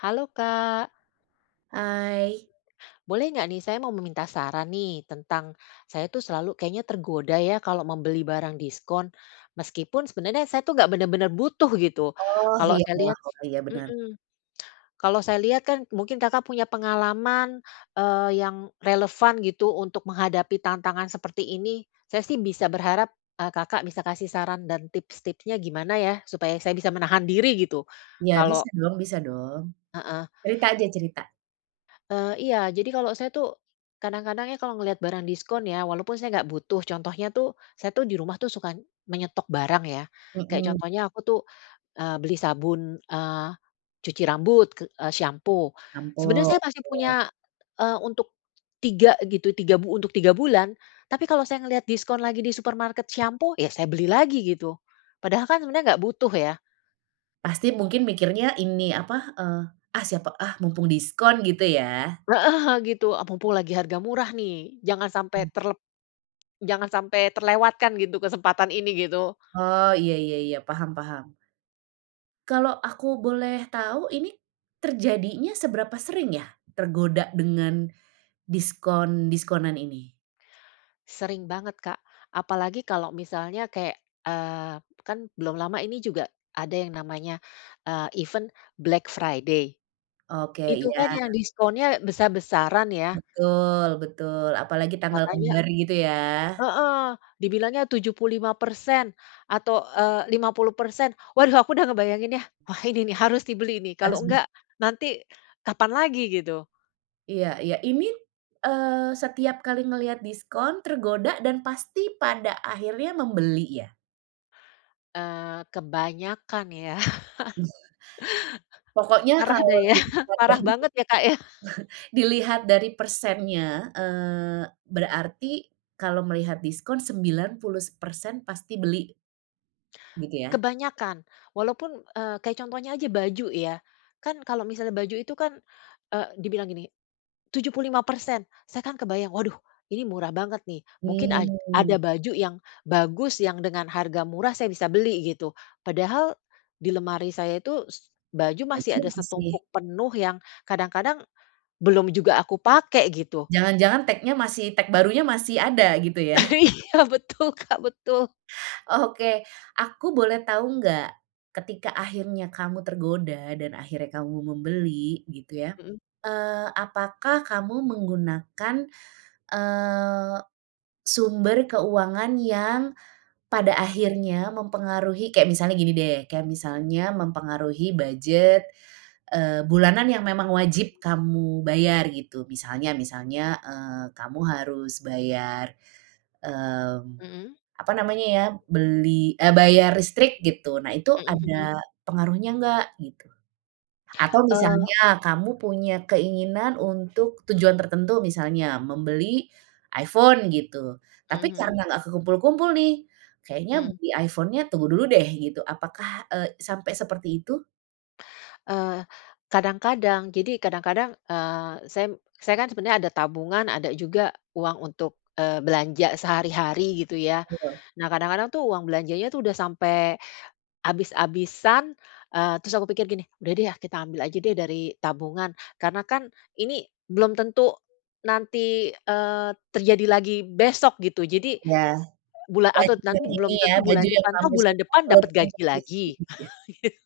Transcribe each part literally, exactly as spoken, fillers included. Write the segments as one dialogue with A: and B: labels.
A: Halo, Kak.
B: Hai.
A: Boleh nggak nih, saya mau meminta saran nih, tentang saya itu selalu kayaknya tergoda ya kalau membeli barang diskon. Meskipun sebenarnya saya itu enggak bener-bener butuh gitu.
B: Oh
A: Kalau
B: iya
A: saya
B: iya,
A: lihat
B: oh iya, bener.
A: mhm, kalau saya lihat kan mungkin Kakak punya pengalaman, eee, yang relevan gitu untuk menghadapi tantangan seperti ini. Saya sih bisa berharap, eee, Kakak bisa kasih saran dan tips-tipsnya gimana ya, supaya saya bisa menahan diri gitu,
B: Ya
A: kalau
B: bisa dong bisa dong.
A: Heeh,,
B: Cerita aja, cerita.
A: eee, iya. Jadi, kalau saya tuh kadang-kadang ya kalau ngelihat barang diskon ya, walaupun saya enggak butuh, contohnya tuh saya tuh di rumah tuh suka menyetok barang ya. Kayak
B: Mhm.
A: contohnya aku tuh, eee, beli sabun, eee, cuci rambut ke e sampo. Sebenernya
B: Sampo.
A: saya masih punya,
B: Oke.
A: eee, untuk tiga gitu tiga untuk tiga bulan. Tapi kalau saya ngelihat diskon lagi di supermarket shampo, ya saya beli lagi gitu. Padahal kan sebenarnya nggak butuh ya.
B: Pasti mungkin mikirnya ini apa, eee, ah siapa ah, mumpung diskon gitu ya.
A: E heeh gitu. Mumpung lagi harga murah nih, jangan
B: Hmm.
A: sampai terle jangan sampai terlewatkan gitu kesempatan ini, gitu.
B: Oh, iya iya iya, paham paham. Kalau aku boleh tahu ini terjadinya seberapa sering ya tergoda dengan diskon-diskonan ini?
A: Sering banget, Kak. Apalagi kalau misalnya kayak, eee, kan belum lama ini juga ada yang namanya, eee, event Black Friday.
B: Oke,
A: Itu
B: iya.
A: kan yang diskonnya besar-besaran ya.
B: Betul betul. Apalagi tanggal
A: Katanya
B: kembar gitu ya.
A: heeh, dibilangnya tujuh puluh lima persen atau, eee, lima puluh persen. Waduh aku udah ngebayanginnya. Wah ini nih harus dibeli nih. Kalau
B: Harus bis
A: enggak nanti kapan lagi gitu.
B: Iya iya. Ini, eee, setiap kali ngelihat diskon tergoda dan pasti pada akhirnya membeli ya?
A: Eee, kebanyakan ya.
B: Pokoknya
A: Parah
B: kalo
A: deh ya.
B: dilihat dari se
A: Parah banget ya, Kak, ya?
B: dilihat dari persennya, eee, berarti kalo melihat diskon sembilan puluh persen pasti beli? Gitu ya?
A: Kebanyakan. Walaupun e kayak contohnya aja baju ya. Kan kalo misalnya baju itu kan, e dibilang gini, tujuh puluh lima persen. Saya kan kebayang, waduh, ini murah banget nih. Mungkin aj
B: Hmm.
A: ada baju yang bagus, yang dengan harga murah saya bisa beli, gitu. Padahal di lemari saya itu, s baju masih
B: Baju
A: ada
B: masih?
A: setumpuk penuh yang kadang-kadang, belum juga aku pake gitu.
B: Jangan-jangan tag-nya masih tag barunya masih ada gitu ya?
A: Iya, betul, Kak, betul
B: Oke, aku boleh tahu enggak? Ketika akhirnya kamu tergoda dan akhirnya kamu membeli gitu ya.
A: Hmm.
B: Eee, apakah kamu menggunakan, eee, sumber keuangan yang, pada akhirnya mempengaruhi, kayak misalnya gini deh, kayak misalnya mempengaruhi budget, eee, bulanan yang memang wajib kamu bayar gitu. Misalnya misalnya, eee, kamu harus bayar, mmm,
A: Mhm.
B: apa namanya ya, beli, e bayar listrik gitu. Nah, itu
A: Hmm, hmm.
B: ada pengaruhnya enggak? Gitu. Atau
A: Eee.
B: misalnya kamu punya keinginan untuk tujuan tertentu misalnya membeli iPhone gitu. Tapi
A: Mhm.
B: karena enggak kekumpul-kumpul nih, kayaknya
A: Hmm.
B: beli iPhone-nya tunggu dulu deh gitu. Apakah e sampai seperti itu?
A: Eee, kadang-kadang. Jadi, kadang-kadang, eee, saya m saya kan sebenarnya ada tabungan, ada juga uang untuk, eee, belanja sehari-hari, gitu ya.
B: [unintelligible]
A: Nah, kadang-kadang tuh uang belanjanya itu udah sampai abis-abisan, eee, terus aku pikir gini, "Udah deh, ya, kita ambil aja deh dari tabungan." Karena kan ini belum tentu nanti, eee, terjadi lagi besok, gitu. Jadi,
B: Ya,
A: bula atau
B: baju
A: nanti
B: yang ini,
A: belum
B: ya,
A: tentu bulan
B: baju yang
A: depan toh,
B: kamu
A: bulan
B: suka
A: depan
B: belum
A: dapat
B: tentu
A: gaji lagi.
B: diskon, gitu ya?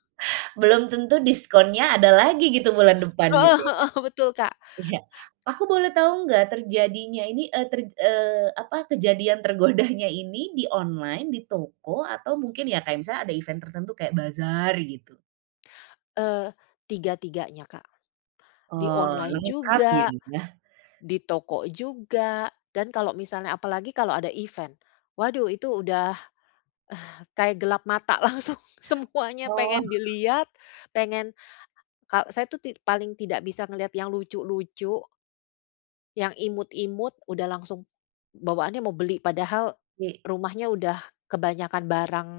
B: Belum tentu diskonnya ada lagi, gitu, bulan depan, gitu
A: Heeh
B: ya.
A: heeh. Betul, Kak.
B: Iya, aku boleh tau nggak terjadinya ini, eee, ter eee, apa, kejadian tergodanya ini di online, di toko, atau mungkin, ya, kayak misalnya ada event tertentu kayak bazar, gitu?
A: Eee, tiga-tiganya, Kak. Di
B: Oh,
A: online
B: lengkap,
A: juga,
B: ya.
A: di toko juga, dan kalau misalnya apalagi kalau ada event. Waduh, itu udah kayak gelap mata, langsung semuanya
B: Oh.
A: pengen dilihat, pengen kal saya itu ti paling tidak bisa ngelihat yang lucu-lucu yang imut-imut udah langsung bawaannya mau beli. Padahal
B: Ye
A: rumahnya udah kebanyakan barang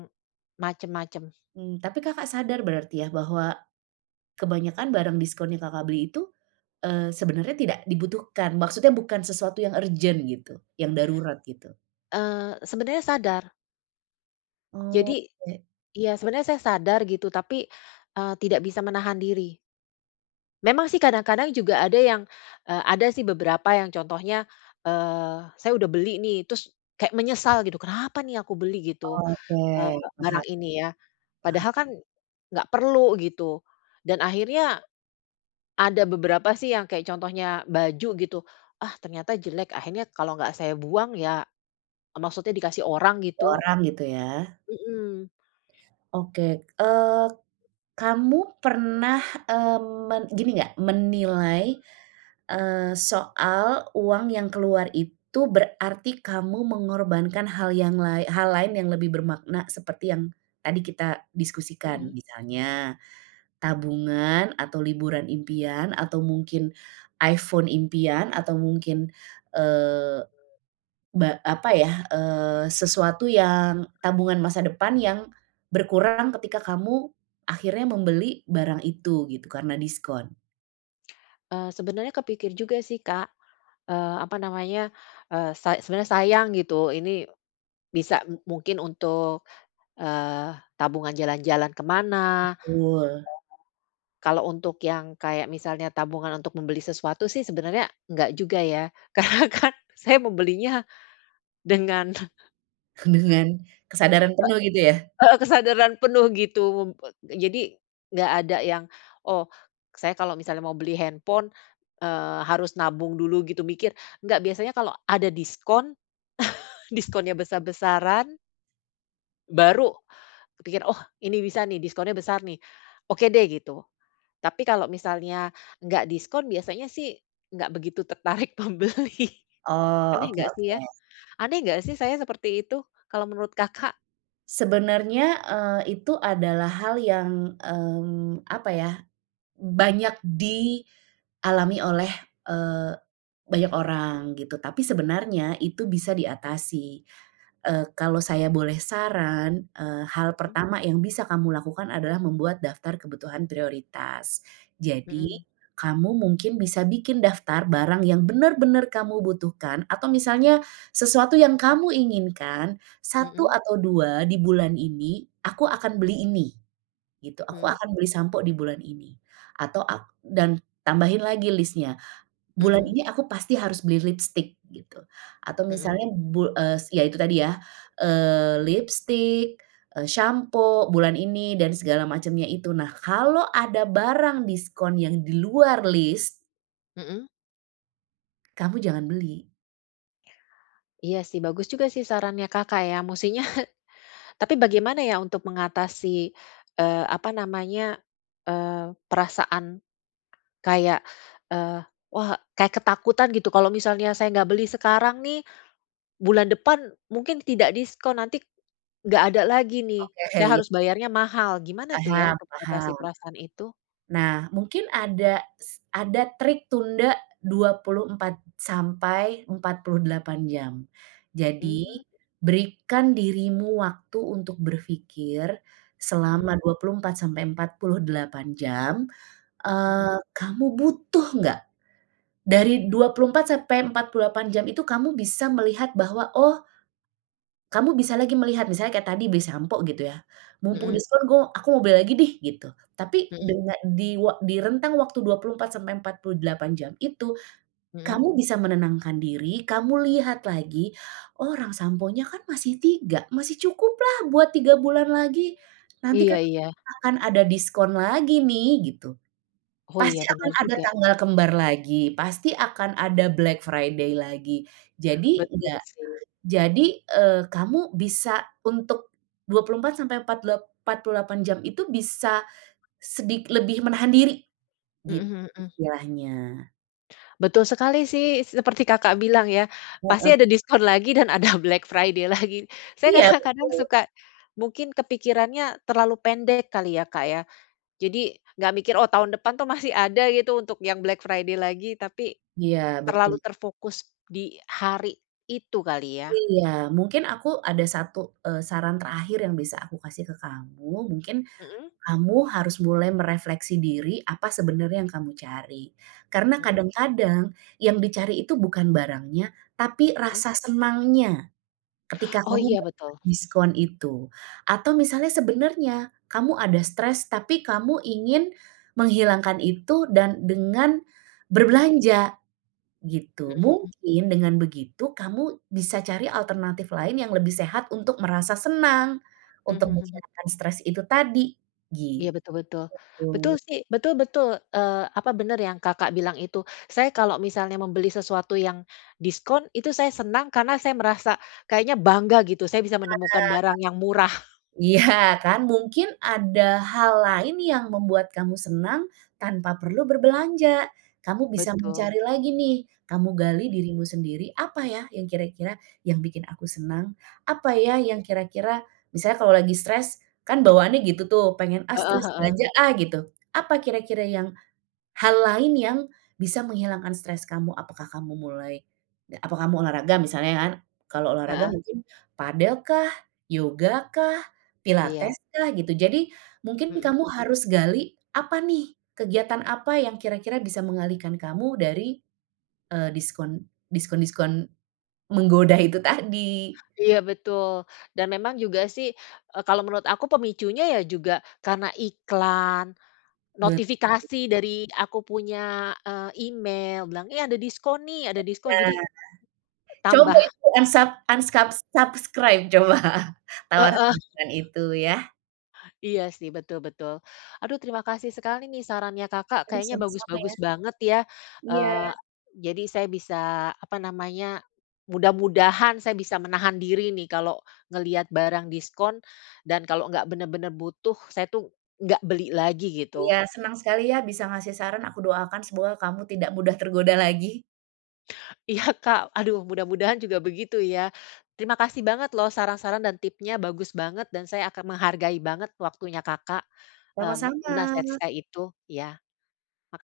A: macem-macem.
B: Mmm, tapi Kakak sadar berarti, ya, bahwa kebanyakan barang diskon yang Kakak beli itu, eee, sebenarnya tidak dibutuhkan? Maksudnya bukan sesuatu yang urgen, gitu, yang darurat, gitu.
A: Eee, sebenernya sadar. Jadi,
B: Oke.
A: iya sebenernya saya sadar gitu, tapi, eee, tidak bisa menahan diri. Memang sih kadang-kadang juga ada yang, eee, ada sih beberapa yang contohnya, eee, saya udah beli nih, terus kayak menyesal gitu, "Kenapa nih aku beli gitu,
B: Oke,
A: eee,
B: paham
A: barang
B: ya,
A: ini ya.
B: paham.
A: Padahal kan, enggak perlu." gitu dan akhirnya, ada beberapa sih yang kayak contohnya baju gitu, "Ah ternyata jelek." akhirnya, kalau enggak saya buang ya eee, maksudnya dikasih orang
B: Ke
A: gitu.
B: orang gitu ya?
A: Mhm.
B: Oke. Eee, kamu pernah, eee, men gini enggak, menilai, eee, soal uang yang keluar itu berarti kamu mengorbankan hal yang lae hal lain yang lebih bermakna seperti yang tadi kita diskusikan,
A: Mmm.
B: misalnya tabungan atau liburan impian, atau mungkin iPhone impian atau mungkin, eee, ba apa ya? Eee, sesuatu yang tabungan masa depan yang berkurang ketika kamu akhirnya membeli barang itu gitu, karena diskon.
A: Eee, sebenernya kepikir juga sih Kak, eee, apa namanya, eee, sa sebenernya sayang gitu ini, bisa mungkin untuk, eee, tabungan jalan-jalan ke mana,
B: Betul.
A: [unintelligible] kalau untuk yang kayak misalnya tabungan untuk membeli sesuatu sih sebenernya nggak juga ya karena kan saya membelinya, dengan
B: Dengan kesadaran
A: E
B: penuh gitu ya?
A: Heeh, kesadaran penuh gitu um wet jadi, nggak ada yang, "Oh saya kalau misalnya mau beli handphone, eee, harus nabung dulu gitu mikir." nggak biasanya kalau ada diskon diskonnya besar-besaran baru, pikir, "Oh ini bisa nih diskonnya besar nih, oke deh." gitu, tapi kalau misalnya nggak diskon biasanya sih, nggak begitu tertarik membeli,
B: Oh
A: aneh nggak sih ya?
B: oke-oke.
A: Aneh nggak sih saya seperti itu kalau menurut Kakak?
B: Sebenarnya, eee, itu adalah hal yang, mmm, apa ya, banyak dialami oleh, eee, banyak orang gitu tapi sebenarnya itu bisa diatasi, eee, kalau saya boleh saran, eee, hal
A: Mhm.
B: pertama yang bisa kamu lakukan adalah membuat daftar kebutuhan prioritas, jadi,
A: Mhm.
B: kamu mungkin bisa bikin daftar barang yang benar-benar kamu butuhkan atau misalnya, sesuatu yang kamu inginkan, satu
A: Mhm.
B: atau dua di bulan ini aku akan beli ini, gitu aku
A: Mhm.
B: akan beli sampo di bulan ini atau ak dan tambahin lagi listnya, bulan
A: Mhm.
B: ini aku pasti harus beli lipstik gitu atau
A: Mhm.
B: misalnya bu eee, ya itu tadi ya, eee, lipstik, eee, sampo bulan ini dan segala macamnya itu nah kalau ada barang diskon yang di luar list
A: Mhm.
B: Kamu jangan beli.
A: Iya sih bagus juga sih sarannya Kakak ya mustinya, tapi bagaimana ya untuk mengatasi, eee, apa namanya, eee, perasaan, kayak, eee, wah kayak ketakutan gitu kalau misalnya, "Saya nggak beli sekarang nih, bulan depan mungkin tidak diskon nanti, nggak ada lagi nih saya
B: Oke ya.
A: harus bayarnya mahal." gimana tuh ya
B: Paham
A: untuk mengatasi
B: paham.
A: perasaan itu?
B: Nah mungkin ada s ada trik tunda dua puluh empat sampai empat puluh delapan jam, jadi
A: Mmm.
B: berikan dirimu waktu untuk berpikir,
A: Mhm.
B: selama dua puluh empat sampai empat puluh delapan jam,
A: Mhm.
B: eee, kamu butuh nggak? Dari dua puluh empat sampai empat puluh delapan jam itu kamu bisa melihat bahwa oh, kamu bisa lagi melihat misalnya kayak tadi beli sampo gitu ya, "Mumpung
A: Mhm.
B: diskon gua aku mau beli lagi deh." gitu tapi
A: Mhm.
B: dengan di wa di rentang waktu dua puluh empat sampai empat puluh delapan jam itu,
A: Mhm.
B: kamu bisa menenangkan diri kamu lihat lagi orang samponya kan masih tiga masih cukuplah buat tiga bulan lagi, nanti
A: Iya
B: kan
A: iya.
B: akan ada diskon lagi nih gitu,
A: Oh
B: pasti
A: iya
B: akan
A: benar
B: ada
A: juga.
B: tanggal kembar lagi pasti akan ada Black Friday lagi jadi
A: Betul
B: enggak
A: sih.
B: jadi, eee, kamu bisa untuk, dua puluh empat sampai empat lep empat puluh delapan jam itu bisa, sedik lebih menahan diri,
A: Heeh
B: gitu
A: heeh.
B: istilahnya.
A: Betul sekali sih, seperti Kakak bilang ya, pasti
B: Hmm.
A: ada diskon lagi dan ada Black Friday lagi. Saya
B: Iya,
A: kadang-kadang
B: betul.
A: suka mungkin kepikirannya terlalu pendek kali ya, Kak, ya. Jadi, nggak mikir, oh, tahun depan itu masih ada gitu untuk yang Black Friday lagi, tapi
B: Iya,
A: terlalu
B: betul.
A: terfokus di hari itu kali ya.
B: Iya, mungkin aku ada satu, eee, saran terakhir yang bisa aku kasih ke kamu. Mungkin,
A: Mhm.
B: kamu harus mulai merefleksi diri apa sebenarnya yang kamu cari. Karena
A: Mhm.
B: kadang-kadang yang dicari itu bukan barangnya, tapi
A: Mhm.
B: rasa senangnya ketika
A: Oh,
B: kamu
A: iya, betul.
B: diskon itu. Atau misalnya sebenarnya kamu ada stres tapi kamu ingin menghilangkan itu dan dengan
A: Mhm.
B: berbelanja, gitu.
A: Mhm mhm.
B: Mungkin dengan begitu kamu bisa cari alternatif lain yang lebih sehat untuk merasa senang.
A: Mhm
B: Untuk
A: mhm.
B: menghilangkan stres itu tadi,
A: Iya, betul betul, betul
B: gitu.
A: sih, betul betul, eee, apa bener yang Kakak, bilang itu. Saya kalau misalnya membeli sesuatu yang diskon itu saya senang karena saya merasa kayaknya bangga gitu. Saya bisa
B: Sadar,
A: menemukan barang yang murah.
B: iya kan, mungkin ada hal lain yang membuat kamu senang tanpa perlu berbelanja. Kamu bisa
A: Betul.
B: mencari lagi nih, kamu gali dirimu sendiri, apa ya yang kira-kira yang bikin aku senang? Apa ya yang kira-kira misalnya kalau lagi stres, kan bawaannya gitu tuh, pengen, "Ah,
A: Heeh
B: stres
A: heeh.
B: belanja ah," gitu. Apa kira-kira yang hal lain yang bisa menghilangkan stres kamu? Apakah kamu mulai ga apa kamu olahraga misalnya kan? Kalau olahraga
A: Heeh.
B: mungkin padel kah, yoga kah,
A: Iya.
B: pilates kah gitu. Jadi mungkin
A: Mhm.
B: kamu harus gali, apa nih kegiatan apa yang kira-kira bisa mengalihkan kamu dari, eee, diskon diskon-diskon menggoda itu tadi.
A: Iya, betul, dan memang juga sih, e kalau menurut aku pemicunya ya juga karena iklan,
B: Betul.
A: notifikasi dari aku punya, eee, email bilang, "Eh, ada diskon nih ada diskon." Jadi,
B: Nah,
A: tambah
B: coba itu unsub unscub subscribe, coba, tawaran
A: Heeh.
B: [unintelligible] itu ya.
A: Iya sih, betul betul. Aduh, terima kasih sekali nih sarannya Kakak,
B: Aduh,
A: kayaknya
B: sama-sama ya.
A: bagus-bagus banget ya.
B: Iya.
A: Eee, jadi saya bisa apa namanya, mudah-mudahan saya bisa menahan diri nih kalau ngelihat barang diskon. Dan kalau nggak bener-bener butuh, saya tuh nggak beli lagi gitu.
B: Iya. Senang sekali ya, bisa ngasih saran. Aku doakan semoga kamu tidak mudah tergoda lagi.
A: Iya, Kak, aduh mudah-mudahan juga begitu ya. Terima kasih banget loh saran-saran dan tipsnya bagus banget, dan saya akan menghargai banget waktunya Kakak, eee, me menasihati
B: Sama-sama.
A: saya itu, ya. Mak